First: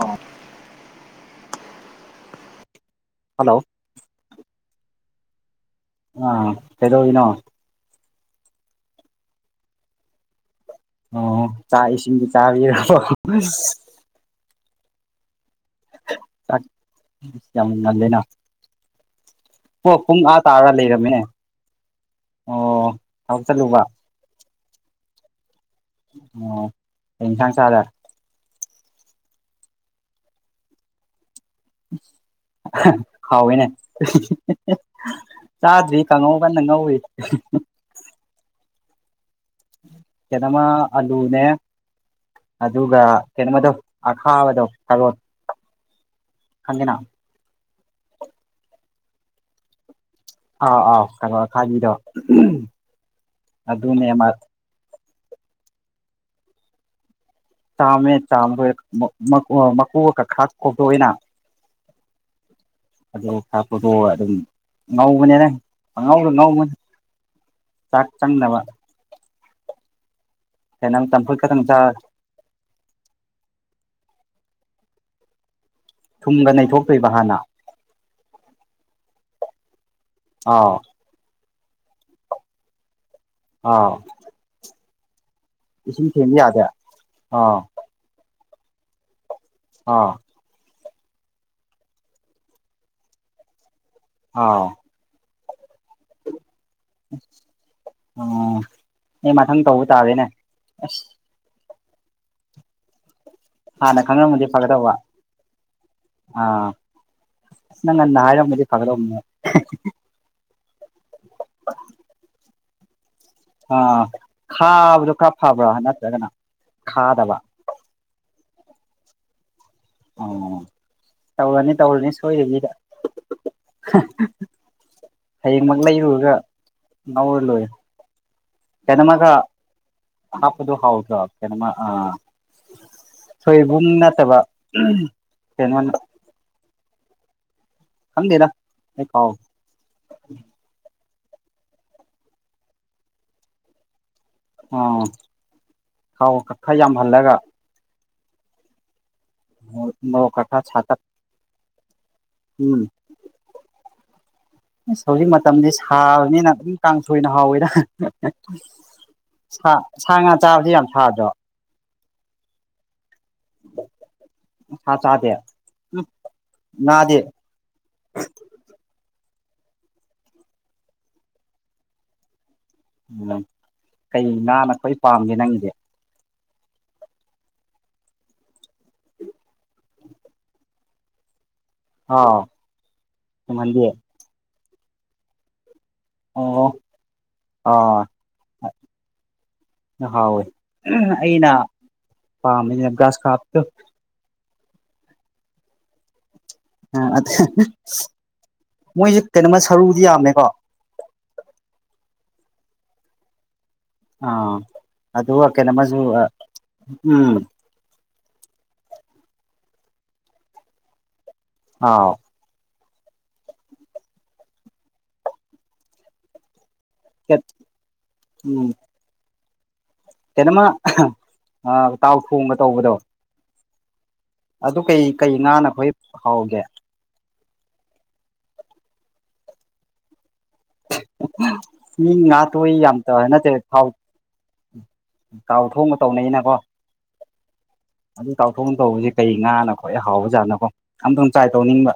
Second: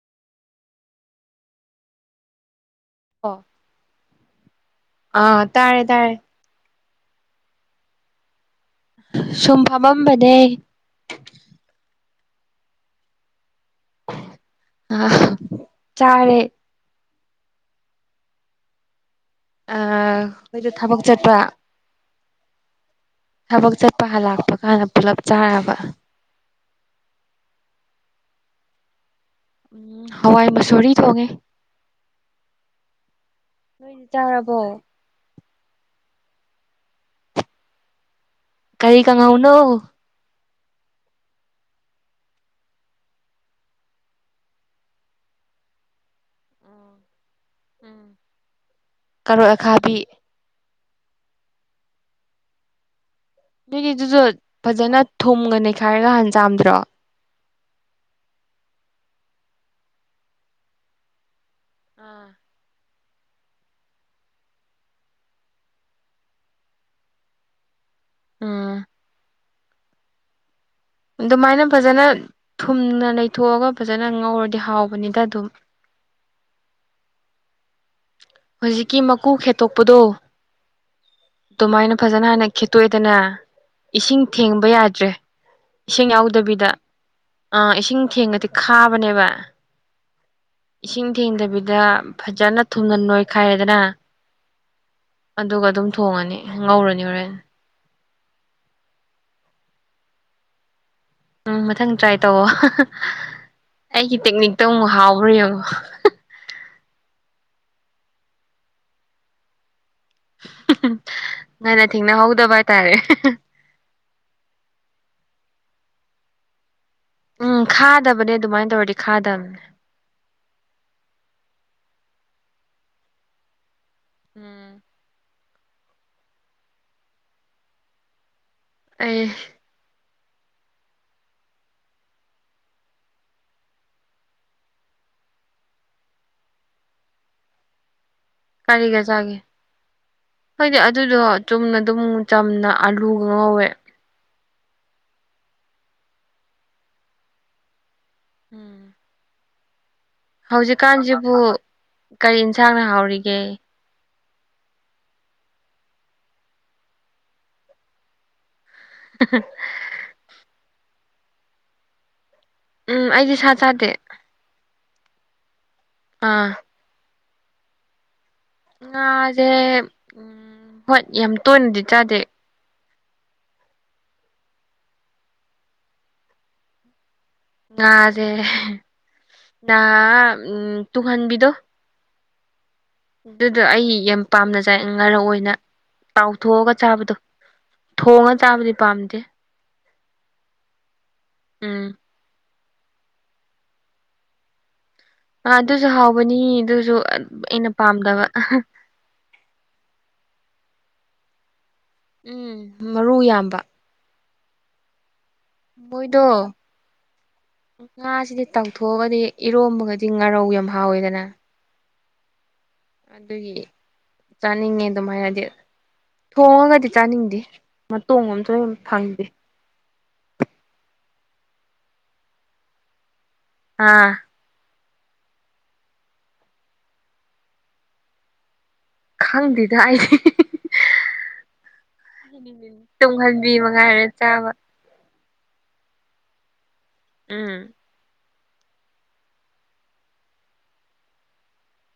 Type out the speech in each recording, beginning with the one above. ꯑꯣ ꯑꯣ ꯍꯜꯂꯣ ꯑꯥ ꯇꯥꯔꯦ ꯇꯥꯔꯦ ꯑ ꯀꯩꯗꯧꯔꯤꯅꯣ ꯁꯨꯝ ꯐꯃꯝꯕꯅꯦ ꯑꯣ ꯆꯥꯛ ꯏꯁꯤꯡꯗꯤ ꯆꯥꯕꯤꯔꯕꯣ ꯑꯥ ꯆꯥꯔꯦ ꯎꯝ ꯌꯥꯝ ꯉꯜꯂꯦꯅ ꯑꯣ ꯄꯨꯡ ꯑꯥ ꯑꯩꯈꯣꯏꯗꯣ ꯇꯥꯔ ꯊꯕꯛ ꯂꯩꯔꯝꯃꯤꯅꯦ ꯆꯠꯄ ꯑꯣ ꯊꯕꯛ ꯆꯠꯄ ꯍꯜꯂꯥꯛꯄ ꯀꯥꯟꯗ ꯄꯨꯜꯂꯞ ꯆꯥꯔꯕ ꯑꯣ ꯀꯩ ꯌꯦꯟꯁꯥꯡ ꯆꯥꯔꯦ ꯎꯝ ꯍꯋꯥꯏ ꯃꯁꯨꯔꯤ ꯊꯣꯡꯉꯦ ꯍꯥꯎꯋꯦꯅꯦ ꯅꯣꯏꯗꯤ ꯆꯥꯔꯕꯣ ꯆꯥꯗ꯭ꯔꯤ ꯀꯥꯡꯉꯧ ꯀꯟꯅ ꯉꯧꯔꯤ ꯀꯔꯤ ꯀꯪꯉꯧꯅꯣ ꯀꯩꯅꯣꯃ ꯑꯂꯨꯅꯦ ꯑꯗꯨꯒ ꯀꯩꯅꯣꯗꯣ ꯑꯈꯥꯕꯗꯣ ꯀꯥꯔꯣꯠ ꯈꯪꯉꯦꯅꯥ ꯎꯝ ꯀꯥꯔꯣꯠ ꯑꯈꯥꯕꯤ ꯑꯥꯎ ꯑꯥꯎ ꯀꯥꯔꯣꯠ ꯑꯈꯥꯕꯤꯗꯣ ꯅꯣꯏꯒꯤ ꯑꯗꯨꯅꯦ ꯑꯗꯨꯁꯨ ꯑꯃ ꯐꯖꯅ ꯊꯨꯝꯒ ꯅꯩꯈꯥꯏꯔꯒ ꯍꯥꯟ ꯆꯥꯝꯗ꯭ꯔꯣ ꯆꯥꯝꯃꯦ ꯆꯥꯝꯃꯗꯣꯏ ꯃꯀꯨꯀ ꯈꯥꯛ ꯈꯣꯛꯗꯣꯛꯑꯦꯅꯥ ꯑꯥ ꯑꯗ ꯊꯥꯛꯄꯗꯣ ꯑꯗꯨꯝ ꯉꯧꯕꯅꯦ ꯅꯪ ꯑꯉꯧꯗꯣ ꯉꯧꯕꯅꯦ ꯆꯥꯛ ꯆꯪꯕ ꯎꯝ ꯀꯩꯅꯣ ꯆꯝꯐꯨꯠ ꯈꯛꯇꯪ ꯑꯗꯨꯃꯥꯏꯅ ꯆꯥ ꯐꯖꯅ ꯊꯨꯝꯅ ꯅꯩꯊꯣꯛꯑꯒ ꯐꯖꯅ ꯉꯧꯔꯗꯤ ꯍꯥꯎꯕꯅꯤꯗ ꯑꯗꯨꯝ ꯊꯨꯝꯒ ꯅꯩꯊꯣꯛꯇꯣꯏꯕ ꯍꯥꯟꯅ ꯍꯧꯖꯤꯛꯀꯤ ꯃꯀꯨ ꯈꯦꯠꯇꯣꯛꯄꯗꯣ ꯑꯥ ꯑꯗꯨꯃꯥꯏꯅ ꯐꯖꯅ ꯍꯥꯟꯅ ꯈꯦꯠꯇꯣꯛꯑꯦꯗꯅꯥ ꯑꯥꯎ ꯏꯁꯤꯡ ꯊꯦꯡꯕ ꯌꯥꯗ꯭ꯔꯦ ꯏꯁꯤꯡ ꯊꯦꯡꯕ ꯌꯥꯗꯦ ꯌꯥꯎꯗꯕꯤꯗ ꯑꯥꯎ ꯑꯥ ꯏꯁꯤꯡ ꯊꯦꯡꯉꯗꯤ ꯈꯥꯕꯅꯦꯕ ꯑꯥ ꯏꯁꯤꯡ ꯊꯦꯡꯗꯕꯤꯗ ꯐꯖꯅ ꯊꯨꯝꯅ ꯅꯣꯏꯈꯥꯏꯔꯦꯗꯅꯥ ꯑꯥꯎ ꯑꯗꯨꯒ ꯑꯗꯨꯝ ꯊꯣꯡꯉꯅꯤ ꯉꯧꯔꯅꯤ ꯍꯣꯔꯦꯟ ꯑꯣ ꯑꯩ ꯃꯊꯪ ꯇꯧꯕ ꯇꯥꯗꯦꯅꯦ ꯑꯁ ꯎꯝ ꯃꯊꯪ ꯇ꯭ꯔꯥꯏ ꯇꯧꯋꯣ ꯍꯥꯟꯅ ꯑꯩꯒꯤ ꯈꯪꯉꯝꯃꯗꯤ ꯇꯦꯛꯅꯤꯛꯇꯣ ꯑꯃꯨꯛ ꯐꯒꯗꯧꯕ ꯍꯥꯎꯕꯔꯥ ꯌꯦꯡꯉꯣ ꯑꯥ ꯅꯪ ꯉꯟꯅ ꯍꯥꯏꯔꯝꯃꯗꯤ ꯐꯒꯗꯧꯕꯅꯦ ꯉꯟꯅ ꯊꯦꯡꯅꯍꯧꯗꯕ ꯍꯥꯏꯇꯥꯔꯦ ꯑꯥ ꯈꯥꯕꯗꯨ ꯈꯔ ꯐꯕ꯭ꯔꯥ ꯅꯠꯇ꯭ꯔꯒꯅ ꯈꯥꯗꯕ ꯎꯝ ꯈꯥꯗꯕꯅꯦ ꯑꯗꯨꯃꯥꯏꯅ ꯇꯧꯔꯗꯤ ꯈꯥꯗꯕꯅꯦ ꯑꯣ ꯇꯧꯔꯅꯤ ꯇꯧꯔꯅꯤ ꯁꯣꯏꯗꯕꯤꯗ ꯎꯝ ꯍꯌꯦꯡꯃꯛ ꯂꯩꯔꯨꯔꯒ ꯉꯧꯔ ꯂꯣꯏꯔꯦ ꯑꯩ ꯀꯩꯅꯃꯒ ꯍꯥꯞꯄꯗꯨ ꯍꯥꯎꯗ꯭ꯔꯣ ꯀꯩꯅꯣꯃ ꯑ ꯁꯣꯏꯕꯨꯝ ꯅꯠꯇꯕ ꯀꯩꯅꯣꯗ ꯈꯪꯗꯦꯗ ꯀꯔꯤꯒ ꯑꯩ ꯀꯥꯎ ꯆꯥꯒꯦ ꯈꯣꯏꯗꯤ ꯑꯗꯨꯗꯣ ꯆꯨꯝꯅ ꯑꯗꯨꯝ ꯆꯝꯅ ꯑꯂꯨꯒ ꯉꯧꯋꯦ ꯑꯣ ꯊꯥꯎꯒ ꯈ ꯌꯥꯝꯍꯜꯂꯒ ꯎꯝ ꯎꯝ ꯍꯧꯖꯤꯛꯀꯥꯟꯁꯤꯕꯨ ꯀꯔꯤ ꯎꯝ ꯏꯟꯁꯥꯡꯅ ꯍꯥꯎꯔꯤꯒꯦ ꯏꯁ ꯍꯧꯖꯤꯛ ꯃꯇꯝꯁꯦ ꯁꯥꯕꯅꯤꯅ ꯑꯗꯨꯝ ꯀꯥꯡꯁꯣꯏꯅ ꯍꯥꯎꯋꯦꯗ [unintelligible] ꯁꯥ ꯉꯥ ꯆꯥꯕꯁꯤ ꯌꯥꯝ ꯁꯥꯗ꯭ꯔꯣ ꯎꯝ ꯑꯩꯗꯤ ꯁꯥ ꯆꯥꯗꯦ ꯁꯥ ꯆꯥꯗꯦ ꯑꯥ ꯉꯥꯗꯤ ꯉꯥꯁꯦ ꯎ ꯍꯣꯏ ꯌꯥꯝ ꯇꯣꯏꯅꯗꯤ ꯆꯥꯗꯦ ꯎꯝ ꯀꯩ ꯉꯥꯅ ꯈꯋꯥꯏ ꯄꯥꯝꯒꯦ ꯅꯪꯒꯤꯗꯤ ꯉꯥꯁꯦ ꯎꯝ ꯉꯥ ꯇꯨꯡꯍꯟꯕꯤꯗꯣ ꯑ ꯑꯗꯨꯗꯣ ꯑꯩ ꯌꯥꯝ ꯄꯥꯝꯅ ꯆꯥꯏ ꯉꯥꯔꯧ ꯑꯣꯏꯅ ꯑꯣ ꯇꯥꯎꯊꯣꯛꯑꯒ ꯆꯥꯕꯗꯣ ꯊꯣꯡꯉꯒ ꯆꯥꯕꯗꯤ ꯄꯥꯝꯗꯦ ꯍꯥꯎꯏ ꯑꯩꯅ ꯎꯝ ꯄꯥꯝꯃꯤꯅ ꯒ꯭ꯔꯥꯁ ꯀꯥꯞꯇꯨ ꯑ ꯑꯗꯨꯁꯨ ꯍꯥꯎꯕꯅꯤ ꯗꯨꯁꯨ ꯑ ꯑꯩꯅ ꯄꯥꯝꯗꯕ ꯃꯣꯏꯁꯦ ꯀꯩꯅꯣꯃ ꯁꯔꯨꯗꯤ ꯌꯥꯝꯃꯦꯀꯣ ꯎꯝ ꯃꯔꯨ ꯌꯥꯝꯕ ꯑꯥ ꯑꯗꯨ ꯀꯩꯅꯣꯃꯁꯨ ꯃꯣꯏꯗꯣ ꯎꯝ ꯉꯥꯁꯤꯗꯤ ꯇꯥꯎꯊꯣꯛꯑꯒꯗꯤ ꯏꯔꯣꯝꯕꯒꯗꯤ ꯉꯥꯔꯧ ꯌꯥꯝ ꯍꯥꯎꯋꯦꯗꯅ ꯍꯥꯥꯎ ꯑꯗꯨꯒꯤ ꯆꯥꯅꯤꯡꯉꯦ ꯑꯗꯨꯃꯥꯏꯅꯗꯤ ꯊꯣꯡꯉꯒꯗꯤ ꯆꯥꯅꯤꯡꯗꯦ ꯃꯇꯣꯡ ꯑꯃꯝꯇ ꯐꯪꯗꯦ ꯀꯩꯅꯣꯝꯃ ꯑꯥ ꯇꯥꯎꯊꯣꯡꯒ ꯇꯧꯕꯗꯣ ꯑꯥ ꯑꯗꯣ ꯀꯩ ꯀꯩ ꯉꯥꯅ ꯈꯋꯥꯏ ꯍꯥꯎꯒꯦ ꯈꯪꯗꯦꯗ ꯑꯩ ꯃꯤ ꯉꯥꯇꯣꯏ ꯌꯥꯝꯇ ꯅꯠꯇꯦ ꯇꯨꯡꯍꯟꯕꯤ ꯊꯥꯎ ꯃꯉꯥꯏꯔꯦ ꯆꯥꯕ ꯇꯥꯎꯊꯣꯡ ꯇꯧꯅꯩꯅꯀꯣ ꯎꯝ ꯑꯗꯨ ꯇꯥꯎꯊꯣꯛꯅ ꯇꯧꯕꯁꯤ ꯀꯩ ꯉꯥꯅ ꯈꯋꯥꯏ ꯍꯥꯎꯕ ꯖꯥꯠꯅꯣꯀꯣ ꯑꯝꯇꯪ ꯇ꯭ꯔꯥꯏ ꯇꯧꯅꯤꯡꯕ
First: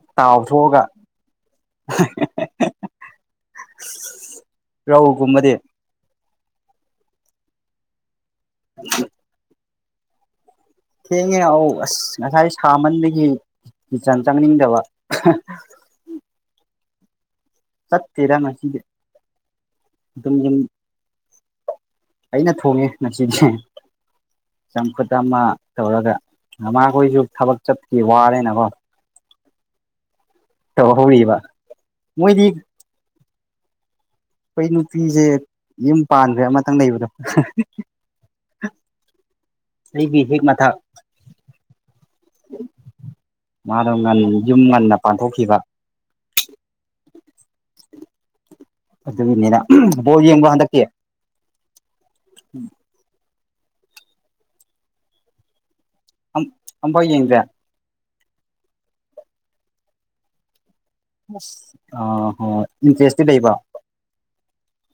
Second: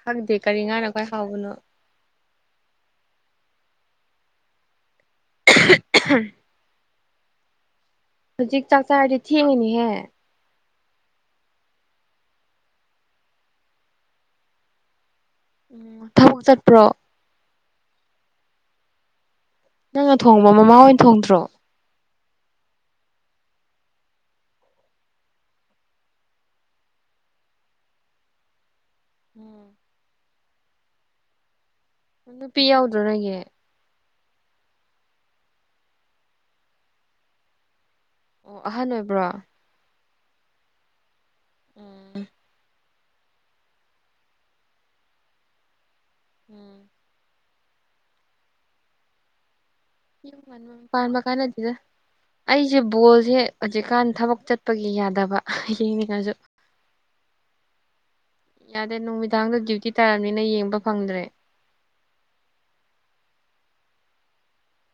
ꯈꯪꯗꯦ ꯀꯔꯤ ꯇꯥꯎꯊꯣꯛꯑꯒ ꯉꯥꯅ ꯈ꯭ꯋꯥꯏ ꯍꯥꯎꯕꯅꯣ [unintelligible] ꯔꯧꯒꯨꯝꯕꯗꯤ [unintelligible] ꯍꯧꯖꯤꯛ ꯆꯥꯛ ꯆꯥꯔꯗꯤ ꯊꯦꯡꯉꯅꯤꯍꯦ ꯊꯦꯡꯉꯦ ꯑꯧ ꯑꯁ ꯉꯁꯥꯏ ꯁꯥꯃꯟꯗꯒꯤ ꯀꯤꯆꯟ ꯆꯪꯅꯤꯡꯗꯕ ꯎꯝ ꯊꯕꯛ ꯆꯠꯄ꯭ꯔꯣ ꯆꯠꯇꯦꯗ ꯉꯁꯤꯗꯤ ꯅꯪꯅ ꯑꯗꯨꯝ ꯊꯣꯡꯕ ꯌꯨꯝ ꯃꯃꯥ ꯍꯣꯏ ꯊꯣꯡꯗ꯭ꯔꯣ ꯑꯩꯅ ꯊꯣꯡꯉꯦ ꯉꯁꯤꯗꯤ ꯆꯝꯐꯨꯠ ꯑꯃ ꯇꯧꯔꯒ ꯃꯃꯥꯈꯣꯏꯁꯨ ꯊꯕꯛ ꯆꯠꯄꯒꯤ ꯋꯥꯔꯦꯅꯀꯣ ꯎꯝ ꯇꯩꯍꯧꯔꯤꯕ ꯅꯨꯄꯤ ꯌꯥꯎꯗ꯭ꯔꯣ ꯅꯣꯏꯒꯤ ꯑꯈꯣꯏ ꯅꯨꯄꯤꯁꯦ ꯌꯨꯝ ꯄꯥꯟꯒ꯭ꯔꯦ ꯑꯃꯇꯪ ꯂꯩꯕꯗꯣ ꯑꯣ ꯑꯍꯟ ꯑꯣꯏꯕ꯭ꯔꯣ ꯑꯩꯒꯤ ꯍꯦꯛ ꯃꯊꯛ ꯎꯝ ꯃꯥꯗꯣ ꯉꯟ ꯌꯨꯝ ꯉꯟꯅ ꯄꯥꯟꯊꯣꯛꯈꯤꯕ ꯎꯝ ꯑꯗꯨꯒꯤꯅꯤꯗ [unintelligible] ꯌꯨꯝ ꯉꯟꯅ ꯄꯥꯟꯕ ꯀꯥꯟꯅꯗꯦꯗ ꯑꯩꯖꯦ ꯕꯣꯜꯁꯦ ꯍꯧꯖꯤꯛꯀꯥꯟ ꯊꯕꯛ ꯆꯠꯄꯒꯤ ꯌꯥꯗꯕ ꯌꯦꯡꯅꯤꯡ ꯑꯝ ꯑꯝꯐꯥꯎ ꯌꯦꯡꯗꯦ ꯌꯥꯗꯦ ꯅꯨꯃꯤꯗꯥꯡꯗ ꯗ꯭ꯌꯨꯇꯤ ꯇꯥꯔꯝꯅꯤꯅ ꯌꯦꯡꯕ ꯐꯪꯗ꯭ꯔꯦ ꯑꯁ [unintelligible] ꯏꯟꯇ꯭ꯔꯦꯁꯇꯤ ꯂꯩꯕ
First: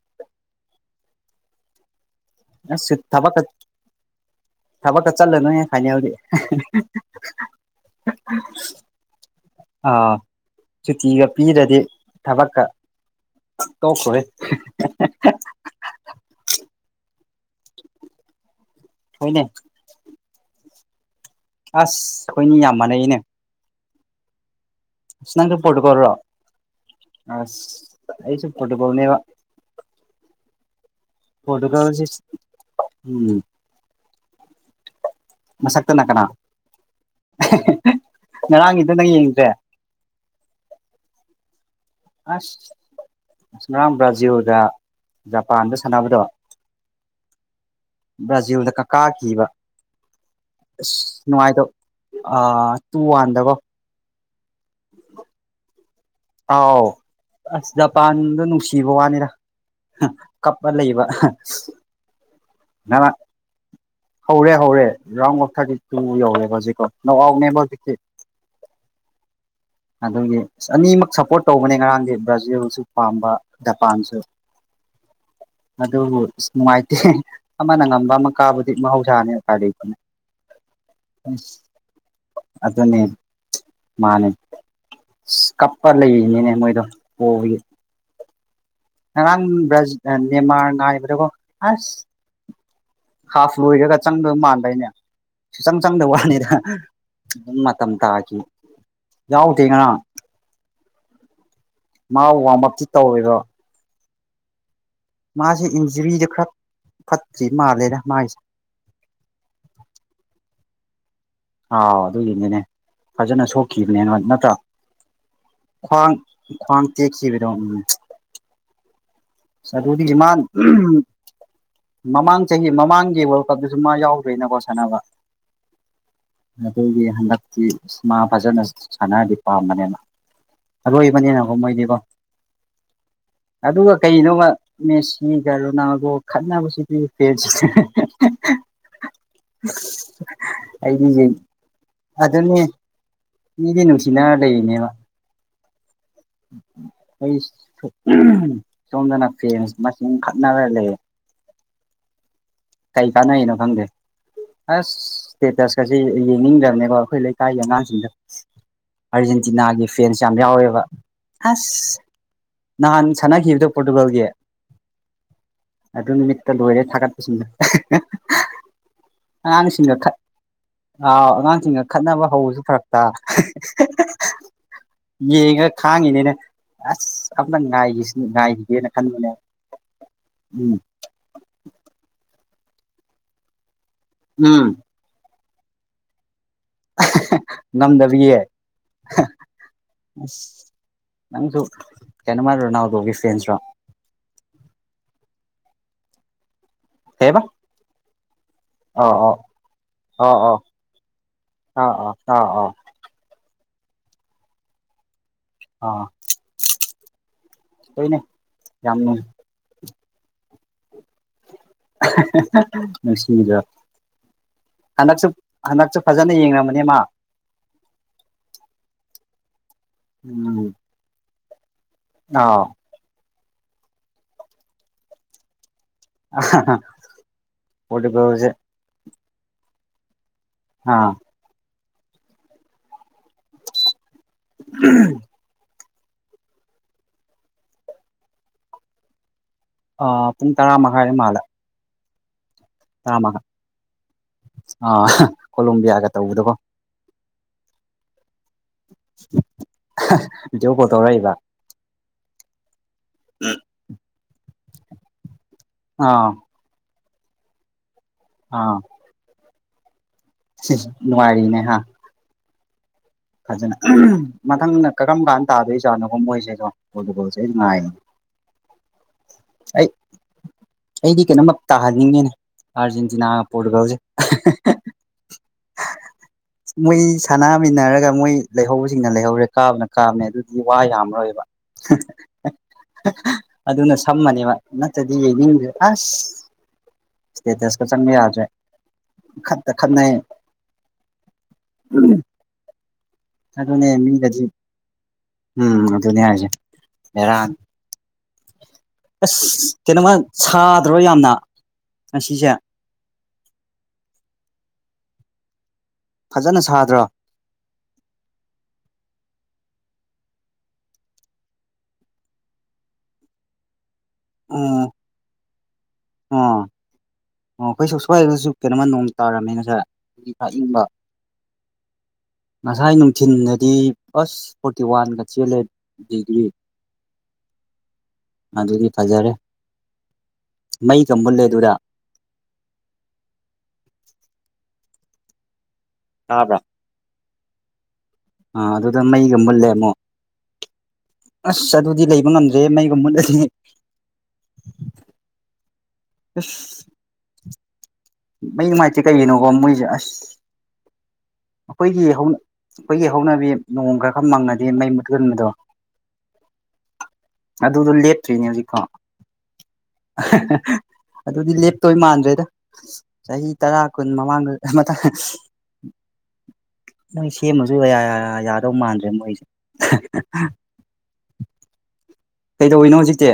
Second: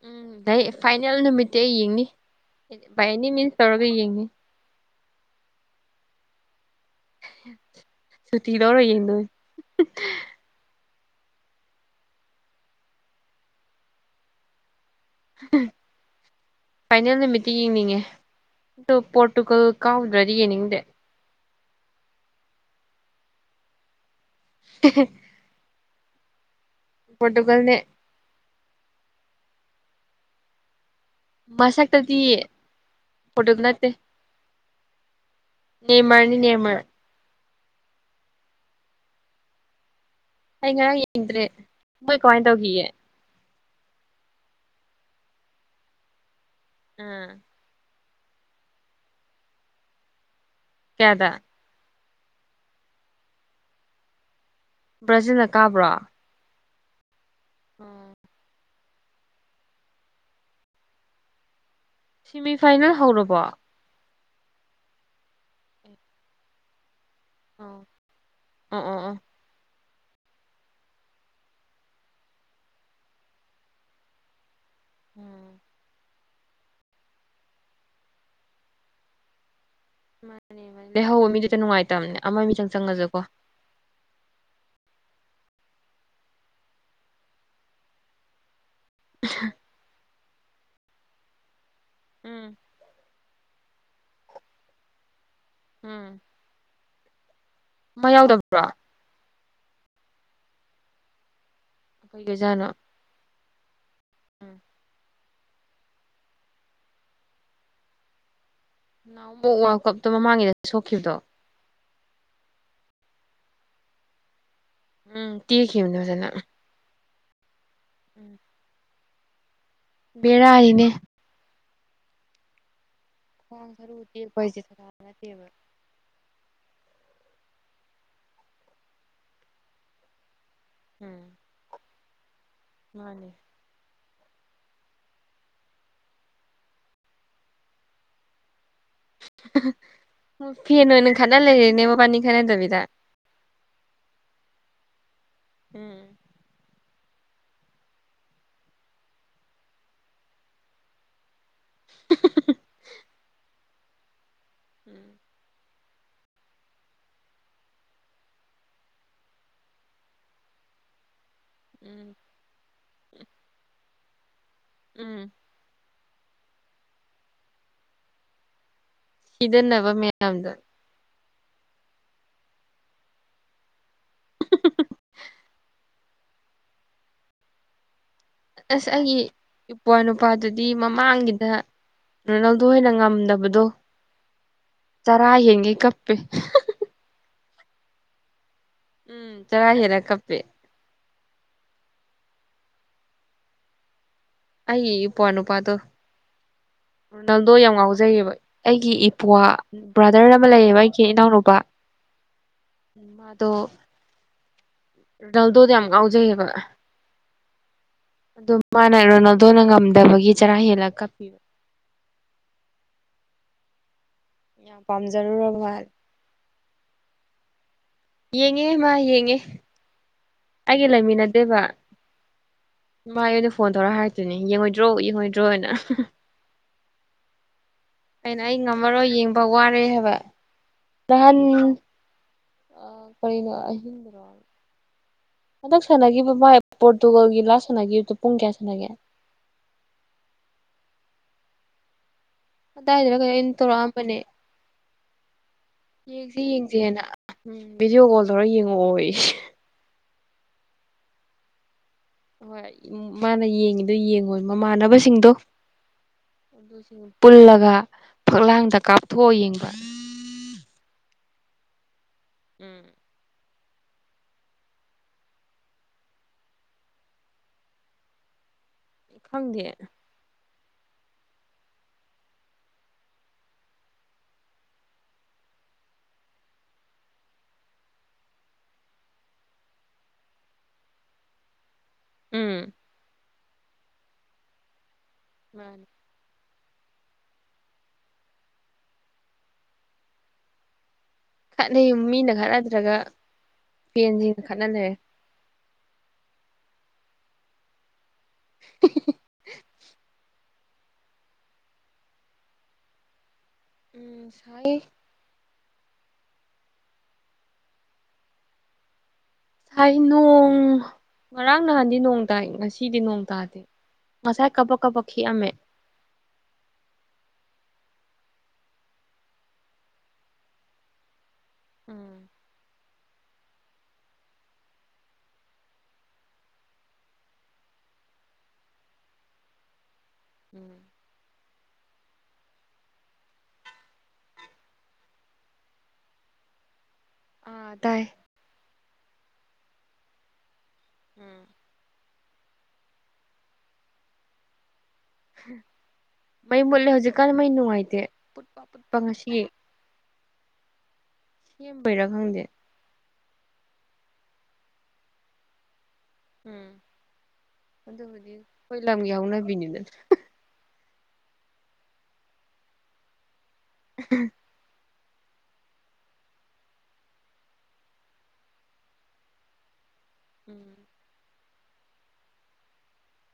ꯎꯝ ꯐꯥꯏꯅꯦꯜ ꯅꯨꯃꯤꯠꯇꯤ ꯑꯩ ꯌꯦꯡꯅꯤ ꯑꯁ ꯕꯥꯏ ꯑꯦꯅꯤ ꯊꯕꯛꯀ ꯃꯤꯟꯁ ꯇꯧꯔꯒ ꯌꯦꯡꯅꯤ ꯊꯕꯛꯀ ꯆꯠꯂꯅꯨꯍꯦ ꯐꯥꯏꯅꯦꯜꯗꯤ [unintelligible] ꯁꯨꯇꯤ ꯂꯧꯔ ꯌꯦꯡꯗꯣꯏꯅꯤ ꯑꫭ ꯁꯨꯇꯤꯒ ꯄꯤꯔꯗꯤ ꯊꯕꯛꯀ ꯇꯣꯛꯈꫭꯍꯦ [unintelligible] ꯐꯥꯏꯅꯦꯜ ꯅꯨꯃꯤꯠꯇꯤ ꯌꯦꯡꯅꯤꯡꯉꯦ ꯑꯗꯨ ꯍꯣꯏꯅꯦ ꯄꯣꯔꯇꯨꯒꯜ ꯀꯥꯎꯗ꯭ꯔꯗꯤ ꯌꯦꯡꯅꯤꯡꯗꯦ ꯑꯥꯁ ꯑꯈꯣꯏꯅꯤ ꯌꯥꯝ ꯃꯥꯅꯩꯅꯦ [unintelligible] ꯑꯁ ꯅꯪꯁꯨ ꯄꯣꯔꯇꯨꯒꯜꯔꫭ ꯄꯣꯔꯇꯨꯒꯜꯅꯦ ꯑꯁ ꯑꯩꯁꯨ ꯄꯣꯔꯇꯨꯒꯜꯅꯦꯕ ꯄꯣꯔꯇꯨꯒꯜꯁꯤ ꯃꯁꯛꯇꯗꯤ ꯎꯝ [unintelligible] ꯅꯠꯇꯦ ꯃꯁꯛꯇꯅ ꯀꯅꯥ ꯅꯦꯃꯔꯅꯤ ꯅꯦꯃꯔ [unintelligible] ꯉꯔꯥꯡꯒꯤꯗꫭ ꯅꯪ ꯌꯦꯡꯗ꯭ꯔꯦ ꯑꯩ ꯉꯔꯥꯡ ꯌꯦꯡꯗ꯭ꯔꯦ ꯃꯣꯏ ꯀꯃꯥꯏꯅ ꯇꯧꯈꯤꯒꯦ ꯑꯥꯁ ꯉꯔꯥꯡ ꯕ꯭ꯔꯥꯖꯤꯜꯗ ꯖꯄꯥꯟꯗ ꯁꯥꯟꯅꯕꯗꯣ ꯑ ꯕ꯭ꯔꯖꯤꯜꯅ ꯀꯥꯈꯤꯕ ꯑꯁ ꯀꯌꯥꯗ ꯅꯨꯡꯉꯥꯏ [unintelligible] ꯑ ꯇꯨ ꯋꯥꯟꯗꯀꯣ ꯕ꯭ꯔꯖꯤꯜꯅ ꯀꯥꯕ꯭ꯔꯣ ꯑꯥꯎ ꯑꯁ ꯖꯄꯥꯟꯗꫭ ꯅꯨꯡ ꯁꯤꯕ ꯋꯥꯅꯤꯗ [unintelligible] ꯀꯞꯄ ꯂꯩꯕ ꯁꯦꯃꯤ ꯐꯥꯏꯅꯦꯜ ꯉꯔꯥꯡ ꯍꯧꯔꯕꯣ ꯍꯧꯔꯦ ꯍꯧꯔꯦ ꯔꯥꯎꯟ ꯑꯣꯐ ꯊꯥꯔꯇꯤ ꯇꯨ ꯌꯧꯔꯦꯕ ꯍꯧꯖꯤꯛꯀꯣ ꯅꫭꯛ ꯑꯥꯎꯠꯅꯦꯕ ꯍꯧꯖꯤꯛꯀꯤ ꯑꯣ [unintelligible] ꯑꯗꯨꯒꯤ ꯑꯅꯤꯃꯛ ꯁꯞꯄꯣꯔꯠ ꯇꯧꯕꯅꯦ ꯉꯔꯥꯡꯗꯤ ꯕ꯭ꯔꯖꯤꯜꯁꯨ ꯄꯥꯝꯕ ꯖꯄꯥꯟꯁꯨ ꯎꯝ ꯑꯗꯨꯕꯨ ꯅꯨꯡꯉꯥꯏꯇꯦ ꯑꯃꯅ ꯉꯝꯕ ꯑꯃ ꯀꯥꯕꯗꯤ ꯃꯍꯧꯁꯥꯅꯦ [unintelligible] ꯃꯥꯅꯦ ꯃꯥꯅꯦ ꯂꯩꯍꯧꯕ ꯃꯤꯗꯨꯇ ꯅꯨꯡꯉꯥꯏꯇꯝꯅꯦ ꯑꯃ ꯃꯤꯇꯪ ꯑꯗꯨꯅꯦ ꯆꯪꯉꯖꯨꯀꯣ ꯃꯥꯅꯦ ꯑꯁ ꯀꯞꯄ ꯂꯩꯔꯤꯅꯤꯅꯦ ꯃꯣꯏꯗꯣ ꯄꫭꯕꯒꯤ ꯉꯔꯥꯡ ꯕ꯭ꯔ ꯅꯦꯃꯥꯔ ꯉꯥꯏꯕꯗꯀꫭ ꯑꯁ ꯎꯝ ꯍꯥꯞ ꯂꯣꯏꯔꯒ ꯆꯪꯗꯕ ꯃꯥꯟꯕꯩꯅꯦ ꯁꯨꯆꯪ ꯎꯝ ꯆꯪꯗꯕ ꯋꯥꯅꯤꯗ [unintelligible] ꯃꯇꯝ ꯃꯥ ꯇꯥꯈꯤ ꯌꯥꯎꯗꯕ꯭ꯔꯣ ꯌꯥꯎꯗꯦ ꯉꯔꯥꯡ ꯃꯥ ꯋꯥꯔꯝ ꯀꯩꯒꯤꯖꯥꯠꯅꯣ ꯑꯞꯇꯤ ꯇꯧꯔꯤꯔꯣ ꯎꯝ ꯃꯥꯁꯦ ꯏꯟꯖꯨꯔꯤꯗ ꯈꯔ ꯐꯠꯇ꯭ꯔꯤ ꯃꯥꯜꯂꯦꯗ ꯃꯥꯒꯤꯁꯦ ꯅꯍꯥꯟꯃꯨꯛ ꯋꯥꯔꯜ ꯀꯞꯇꯣ ꯃꯃꯥꯡꯒꯤꯗ ꯁꯣꯛꯈꯤꯕꯗꯣ ꯑꯥꯎ ꯑꯗꯨꯒꯤꯅꯦꯅꯦ ꯐꯖꯅ ꯁꯣꯛꯈꯤꯕꯅꯦ ꯅꯣꯏ ꯅꯠꯇ꯭ꯔꯣ ꯎꯝ ꯇꯦꯈꯤꯕꯅꯦ ꯐꯖꯅ ꯈꯥ꯭ꯋꯡ ꯇꯦꯈꯤꯕꯗꯣ ꯎꯝ [inaudible] ꯁꯔꯨꯗꯤ ꯃꯥꯟ ꯕꯦꯔꯥꯅꯤꯅꯦ [unintelligible] ꯃꯃꯥꯡ ꯆꯍꯤ ꯃꯃꯥꯡꯒꯤ ꯋ ꯈꯋ꯭ꯥꯡ ꯁꯔꯨ ꯇꯦꯛꯄꯑꯩꯖꯦ [unintelligible] ꯅꯠꯇꯦꯕ ꯑꯗꯨꯒꯤ ꯍꯟꯗꯛꯇꯤ ꯃꯥ ꯐꯖꯅ ꯁ ꯁꯥꯟꯅꯔꯗꯤ ꯄꯥꯝꯕꯅꯦꯃ ꯎꯝ ꯑꯂꯣꯏꯕꯅꯦꯅ ꯃꯣꯏꯗꯤꯒꯣ ꯃꯥꯅꯦ ꯑꯗꯨꯒ ꯀꯩꯅꯣꯕ ꯃꯦꯁꯤꯒ ꯔꯣꯅꯥꯜꯗꯣꯒ ꯈꯠꯅꯕꯁꯤꯗꯤ ꯐꯦꯟꯁ [unintelligible] ꯃꯣꯏ [unintelligible] ꯐꯦꯟ ꯑꯣꯏꯅ ꯑꯩꯗꯤꯅꯦ ꯈꯠꯅ ꯂꯩꯔꯦꯅꯦ ꯃꯕꯥꯅꯤ ꯑꯗꯨꯅꯦ ꯈꯠꯅꯗꯕꯤꯗ ꯃꯤꯗꯤ ꯅꯨꯡꯁꯤꯅ ꯂꯩꯔꯤꯅꯦꯕ ꯎꯝ ꯑꯩꯁ [unintelligible] ꯁꯣꯝꯗꯅ ꯐꯦꯟꯁ ꯃꯁꯤꯟ ꯈꯠꯅꯔ ꯂꯩꯌꯦ ꯀꯩ ꯀꯥꯟꯅꯩꯅꯣ ꯈꯪꯗꯦ ꯑꯁ ꯎꯝ ꯇꯦꯇꯁ ꯀꯁꯦ ꯌꯦꯡꯅꯤꯡꯗ꯭ꯔꯝꯅꯦꯀꯣ ꯑꯩꯈꯣꯏ ꯂꯩꯀꯥꯏꯒꯤ ꯑꯉꯥꯡꯁꯤꯡꯗ ꯑꯥꯔꯖꯦꯟꯇꯤꯅꯥꯒꯤ ꯐꯦꯟꯁ ꯌꯥꯝ ꯌꯥꯎꯋꯦꯕ ꯑꯁ ꯎꯝ ꯅꯍꯥꯟ ꯁꯥꯟꯅꯈꯤꯕꯗꯣ ꯄꯣꯔꯇꯨꯒꯜꯒꯤ ꯎꯝ ꯑꯗꯨ ꯅꯨꯃꯤꯠꯇ ꯂꯣꯏꯔꯦ ꯊꯒꯠꯄꯁꯤꯡꯅ ꯁꯤꯗꯅꯕ ꯑꯉꯥꯡꯁꯤꯡꯒ ꯈꯠ ꯃꯌꯥꯝꯗꯣ ꯑꯥ ꯑꯉꯥꯡꯁꯤꯡꯒ ꯈꯠꯅꯕ ꯍꯧꯕꯁꯨ ꯐꯔꯛꯇ [unintelligible] ꯌꯦꯡꯉ ꯈꯥꯡꯉꯤꯅꯤꯅꯦ ꯑꯁ ꯑꯝꯇ ꯉꯥꯏꯈꯤꯁ ꯑꯁ ꯑꯩꯒꯤ ꯏꯄ꯭ꯋꯥ ꯅꯨꯄꯥꯗꯨꯗꯤ ꯎꯝ ꯃꯝ ꯃꯥꯡꯒꯤꯗ [unintelligible] ꯍꯣꯏꯅ ꯉꯝꯗꯕꯗꯣ ꯎꯝ ꯆꯔꯥ ꯍꯦꯟꯒꯩ ꯀꯞꯄꯦ [unintelligible] ꯉꯝꯗꯕꯤ ꯌꯦ ꯎꯝ ꯆꯔꯥ ꯍꯦꯜꯂ ꯀꯞꯄꯦ ꯅꯪꯁꯨ ꯀꯩꯅꯣꯃ ꯔꯣꯅꯥꯜꯗꯣꯒꯤ ꯐꯦꯟꯁꯔꯣ ꯑꯩꯏ ꯏꯄ꯭ꯋꯥ ꯅꯨꯄꯥꯗꯣ ꯀꯩꯕ ꯅꯜꯗꯣ ꯌꯥꯝ ꯉꯥꯎꯖꯩꯌꯦꯕ ꯑꯩꯒꯤ ꯑꯣ ꯑꯣ ꯏꯄ꯭ꯋꯥ ꯕ꯭ꯔꯥꯗꯔ ꯑꯣ ꯑꯃ ꯑꯣ ꯂꯩꯌꯦꯕ ꯑꯩꯒꯤ ꯏꯅꯥꯎꯅꯨꯄꯥ [unintelligible] ꯃꯥꯗꯣ ꯔꯣꯅꯜꯗꯣꯗꯣ ꯌꯥꯝ ꯑꯥ ꯉꯥꯎꯖꯩꯌꯦꯕ ꯍꯣꯏꯅꯦ ꯑꯗꯣ ꯃꯥꯅ ꯌꯥꯝ ꯔꯣꯅꯜꯗꯣꯅ ꯉꯝꯗꯕꯒꯤ ꯆꯔꯥ ꯍꯦꯜꯂ ꯀꯞꯄꯤ [unintelligible] ꯅꯨꯡꯁꯤꯗ꯭ꯔ ꯌꯥꯝ ꯍꯟꯗꯛ ꯆꯨꯞ ꯄꯥꯝꯖꯔꯨꯔꯕ ꯃꯥꯜꯂꯦ ꯍꯟꯗꯛꯆꯨꯨꯞ ꯐꯖꯅ ꯌꯦꯡꯉꯝꯃꯅꯦ ꯃꯥ ꯌꯦꯡꯉꯦ ꯃꯥ ꯌꯦꯡꯉꯦ ꯎꯝ ꯑꯩꯒ ꯂꯩꯃꯤꯟꯅꯗꯦꯕ ꯅꯥꯎ ꯃꯥꯥ ꯑꯩꯟꯗ ꯐꯣꯟ ꯇꯧꯔ ꯍꯥꯏꯔꯛꯇꯏꯅꯦ ꯌꯦꯡꯉꯣꯏꯗ꯭ꯔꯣ ꯌꯦꯡꯉꯣꯏꯗ꯭ꯔꯣ ꯑꯅ [unintelligible] [unintelligible] ꯄꯣꯔꯗꯨꯒꯜꯖꯦ ꯉꯝꯃꯥꯔꯣꯏ ꯌꯦꯡꯕ ꯋꯥꯔꯦ ꯍꯥꯏꯕ ꯑꯥ ꯅꯍꯥꯟ ꯎꯝ ꯀꯔꯤꯅꯣ ꯑꯍꯤꯡꯗꯥꯔꯣ ꯎꯝ ꯍꯟꯗꯛ ꯁꯥꯟꯅꯈꯤꯕ ꯕꯥꯢ ꯄꯣꯔꯇꯨꯒꯜꯒꯤ ꯂꯥꯁ ꯁꯥꯟꯅꯈꯤꯕꯗꯣ ꯄꯨꯡ ꯀꯌꯥ ꯁꯥꯟꯅꯒꯦ ꯄꯨꯡ ꯇꯔꯥꯃꯉꯥꯏꯗ ꯃꯥꯜꯂꯦ ꯑꯗꯨꯗꯥꯔꯥ ꯇꯔꯥ ꯀꯩꯅꯣ ꯃꯈꯥꯏ ꯑꯩꯅ ꯇꯧꯔꯛꯑꯝꯕꯅꯦ ꯑꯥ ꯀꯣꯂꯣꯝꯕꯤꯌꯥꯒ ꯌꯦꯡꯁꯤ ꯇꯧꯕꯗꯀꯣ ꯌꯦꯡ ꯏꯆꯦꯅ ꯎꯝ ꯚꯤꯗꯤꯑꯣ ꯀꯣꯜꯗꯧꯔ ꯌꯦꯡꯉꯛꯑꯣ ꯌꯦ ꯚꯤꯗꯤꯑꯣ ꯀꯣꯜ ꯇꯧꯔꯛꯏꯕ ꯍꯣꯏ ꯃꯥꯅ ꯌꯦꯡꯉꯤꯗꯨ ꯌꯦꯡꯉꯣꯏꯌꯦ ꯃꯥꯃꯥꯟꯅꯕꯁꯤꯡꯗꯣ ꯑꯥ ꯑꯗꯨꯁꯤꯡ ꯄꯨꯜꯂꯒ ꯐꯛꯂꯥꯡꯗ ꯀꯥꯞꯊꯣꯛꯑ ꯌꯦꯡꯕ ꯁꯤꯁ ꯅꯨꯡꯉꯥꯏꯔꯤꯅꯦ ꯍꯥ ꯎꯝ ꯐꯖꯅ ꯎꯝ ꯃꯊꯪꯗ ꯀꯔꯝ ꯀꯥꯟꯗ ꯇꯥꯗꯣꯏ ꯖꯥꯠꯅꯣꯕ ꯃꯣꯏꯁꯦꯗꯣ ꯄꯣꯔꯇꯨꯒꯜꯁꯦ ꯉꯥꯏ ꯈꯪꯗꯦ ꯑꯩꯗꯤ ꯀꯩꯅꯣꯝꯃ ꯇꯥꯍꯟꯅꯤꯡꯉꯤꯅꯦ ꯑꯥꯔꯖꯦꯟꯇꯤꯅꯥꯒ ꯄꯣꯔꯇꯨꯒꯜꯁꯦ [unintelligible] ꯃꯣꯏ ꯁꯥꯟꯅꯃꯤꯟꯅꯔꯒ ꯃꯣꯏ ꯂꯩꯍꯧꯕꯁꯤꯡꯅ ꯂꯩꯍꯧꯔꯦ ꯀꯥꯕꯅ ꯀꯥꯕꯅꯦ ꯑꯗꯨꯗꯤ ꯋꯥ ꯌꯥꯝꯃꯥꯔꯣꯏꯕ [unintelligible] ꯎꯝ ꯑꯗꯨꯅ ꯁꯝꯃꯅꯦꯕ ꯅꯠꯇ꯭ꯔꯗꯤ ꯅꯤꯡꯁꯦ ꯃꯥꯅꯦ ꯑꯁ ꯏꯁꯇꯦꯇꯁꯀꯥ ꯆꯪꯕ ꯌꯥꯗ꯭ꯔꯦ ꯃꯪꯈꯠꯇ ꯈꯠꯅꯩ ꯈꯠꯅꯩ ꯃꯤꯅ ꯈꯠꯅꯗ꯭ꯔꯒ ꯑꯗꯨꯅꯦ ꯐꯦꯟꯁꯤꯡꯅ ꯃꯤꯗꯗꯤ ꯈꯠꯅ ꯂꯩꯔꯦ ꯎꯝ ꯑꯗꯨꯅꯦ ꯍꯥꯏꯁꯦ ꯕꯦꯔꯥ ꯑꯁ ꯀꯩꯅꯣꯃ ꯁꯥꯗ꯭ꯔꯣ ꯌꯥꯝꯅ ꯉꯁꯤꯁꯦ ꯎꯝ ꯁꯥꯏ ꯐꯖꯅ ꯁꯥꯗ꯭ꯔꯣ ꯍꯥꯏ ꯅꯣꯡ ꯉꯔꯥꯡ ꯅꯍꯥꯟꯗꯤ ꯅꯣꯡ ꯇꯥꯏ ꯉꯁꯤꯗꯤ ꯅꯣꯡ ꯇꯥꯗꯦ ꯃꯁꯥꯏ ꯀꯥꯕꯛ ꯀꯥꯕꯛ ꯈꯤꯛ ꯑꯃꯝꯃꯦ ꯑꯥ ꯑꯣ ꯑꯩꯈꯣꯏꯁꯨ ꯁ꯭ꯋꯥꯏꯗꯁꯨ ꯀꯩꯅꯣꯝꯃ ꯅꯣꯡ ꯇꯥꯔꯝꯃꯦ ꯉꯁꯥꯢ ꯑꯗꯨꯒꯤ ꯈꯔ ꯑꯤꯡꯕ ꯎꯝ ꯉꯁꯥꯏ ꯅꯨꯡꯊꯤꯟꯗꯗꯤ ꯑꯁ ꯐꯣꯔꯇꯤ ꯋꯥꯟꯒ ꯆꯦꯜꯂꯦ ꯗꯤꯒ꯭ꯔꯤ ꯑꯗꯨꯗꯤ ꯐꯖꯔꯦ ꯎꯝ ꯃꯩꯒ ꯃꯨꯠꯂꯦ ꯑꯗꯨꯗ ꯇꯥꯕ꯭ꯔꯥ ꯑꯥ ꯇꯥꯢ ꯑꯥ ꯑꯗꯨꯗ ꯃꯩꯒ ꯃꯨꯠꯂꯦ ꯑꯃꯨꯛ ꯎꯝ ꯑꯁ ꯑꯗꯨꯗꯤ ꯂꯩꯕ ꯉꯝꯗ꯭ꯔꯦꯍꯦ ꯃꯩꯒꯥ ꯃꯨꯠꯂꯗꯤ ꯑꯁ ꯃꯩ ꯃꯨꯠꯂꯦ ꯍꯧꯖꯤꯛꯀꯥꯟ ꯃꯩ ꯅꯨꯡꯉꯥꯏꯇꯦ ꯄꯨꯠꯄ ꯃꯩ ꯄꯨꯠꯄ ꯅꯨꯡꯉꯥꯢꯇꯦ ꯉꯁꯤ ꯀꯩꯒꯤꯅꯣꯀꯣ ꯃꯣꯏꯁꯦ ꯑꯁ ꯑꯩꯈꯣꯏꯒꯤ ꯁꯦꯝꯕꯩꯔꯥ ꯍꯧ ꯈꯪꯗꯦ ꯑꯩꯈꯣꯏꯒꯤ ꯍꯧꯅꯕꯤ ꯅꯣꯡ ꯈꯔ ꯈꯔ ꯃꯪꯉꯗꯤ ꯃꯩ ꯃꯨꯠꯀꯟꯕꯤꯗꯣ ꯎꯝ ꯑꯗꯨꯕꯨꯗꯤ ꯂꯦꯞꯇ꯭ꯔꯤꯅꯦ ꯈꯣꯏ ꯍꯧꯖꯤꯛꯐꯥꯎ ꯂꯝꯒꯤ ꯍꯧꯅꯥꯕꯤꯅꯤꯗ [unintelligible] ꯑꯗꯨꯗꯤ ꯂꯦꯞꯇꯣꯏ ꯃꯥꯟꯗ꯭ꯔꯦꯗ ꯆꯍꯤ ꯇꯔꯥ ꯀꯨꯟ ꯃꯃꯥꯡꯗ ꯑ ꯃꯇ ꯅꯣꯏ ꯁꯦꯝꯃꯁꯨ ꯌꯥꯌꯥ ꯌꯥꯗꯧ ꯃꯥꯟꯗ꯭ꯔꯦ ꯃꯣꯏꯖꯦ ꯎꯝ ꯀꯩꯗꯧꯋꯤꯅꯣ ꯍꯧꯖꯤꯛꯇꯤ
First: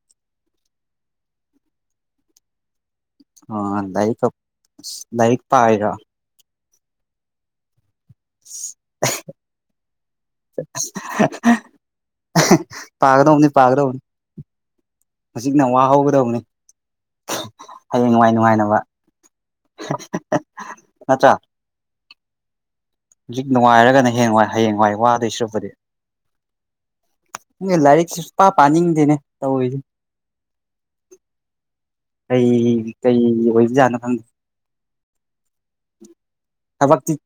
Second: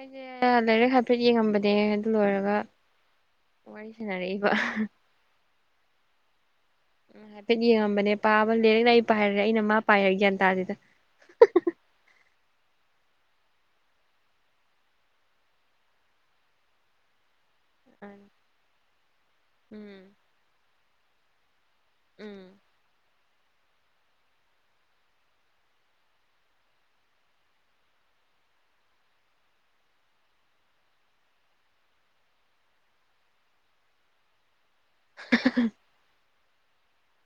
ꯑꯩꯖꯦ ꯂꯥꯏꯔꯤꯛ ꯍꯥꯏꯐꯦꯠ ꯌꯦꯡꯉꯝꯕꯅꯦ ꯑꯗꯨ ꯂꯣꯏꯔꯒ ꯑ ꯋꯥꯔꯤ ꯂꯥꯏꯔꯤꯛ ꯇꯧ ꯁꯥꯟꯅꯔꯛꯏꯕ ꯂꯥꯏꯔꯤꯛ ꯄꯥꯏꯔꯣ ꯎꯝ ꯍꯥꯏꯐꯦꯠ ꯌꯦꯡꯉꯝꯕꯅꯦ ꯄꯥꯕ ꯂꯩꯔꯤꯛꯅ ꯑꯩ ꯄꯥꯏꯔ ꯑꯩꯅ ꯃꯥ ꯄꯥꯏꯔ ꯒ꯭ꯌꯥꯟ ꯇꯥꯗꯦꯗ ꯄꯥꯒꯗꯧꯅꯦ ꯄꯥꯒꯗꯧꯅꯦ ꯍꯧꯖꯤꯛꯅ ꯋꯥꯍꯧꯒꯗꯧꯅꯤ ꯍꯌꯦꯡ ꯅꯨꯡꯉꯥꯏ ꯅꯨꯡꯉꯥꯏꯅꯕ ꯎꯝ ꯅꯠꯇ꯭ꯔꯥ ꯎꯝ ꯍꯧꯖꯤꯛ ꯅꯨꯡꯉꯥꯏꯔꯒꯅ ꯍꯦꯡꯋꯥꯏ ꯍꯌꯦꯡꯋꯥꯏ ꯋꯥꯗꯣꯏ ꯁ꯭ꯔꯨꯛꯄꯨꯗꯤ ꯅꯦ ꯂꯥꯏꯔꯤꯛꯁꯤ ꯁꯨꯡꯄꯥ ꯄꯥꯅꯤꯡꯗꯦꯅꯦ ꯇꯧꯏꯖꯦ ꯑꯩꯗꯤ ꯀꯩꯒꯤ ꯑꯣꯏꯕꯖꯥꯠꯅꯣ ꯈꯪꯗꯦ [unintelligible] ꯊꯕꯛꯇꯤ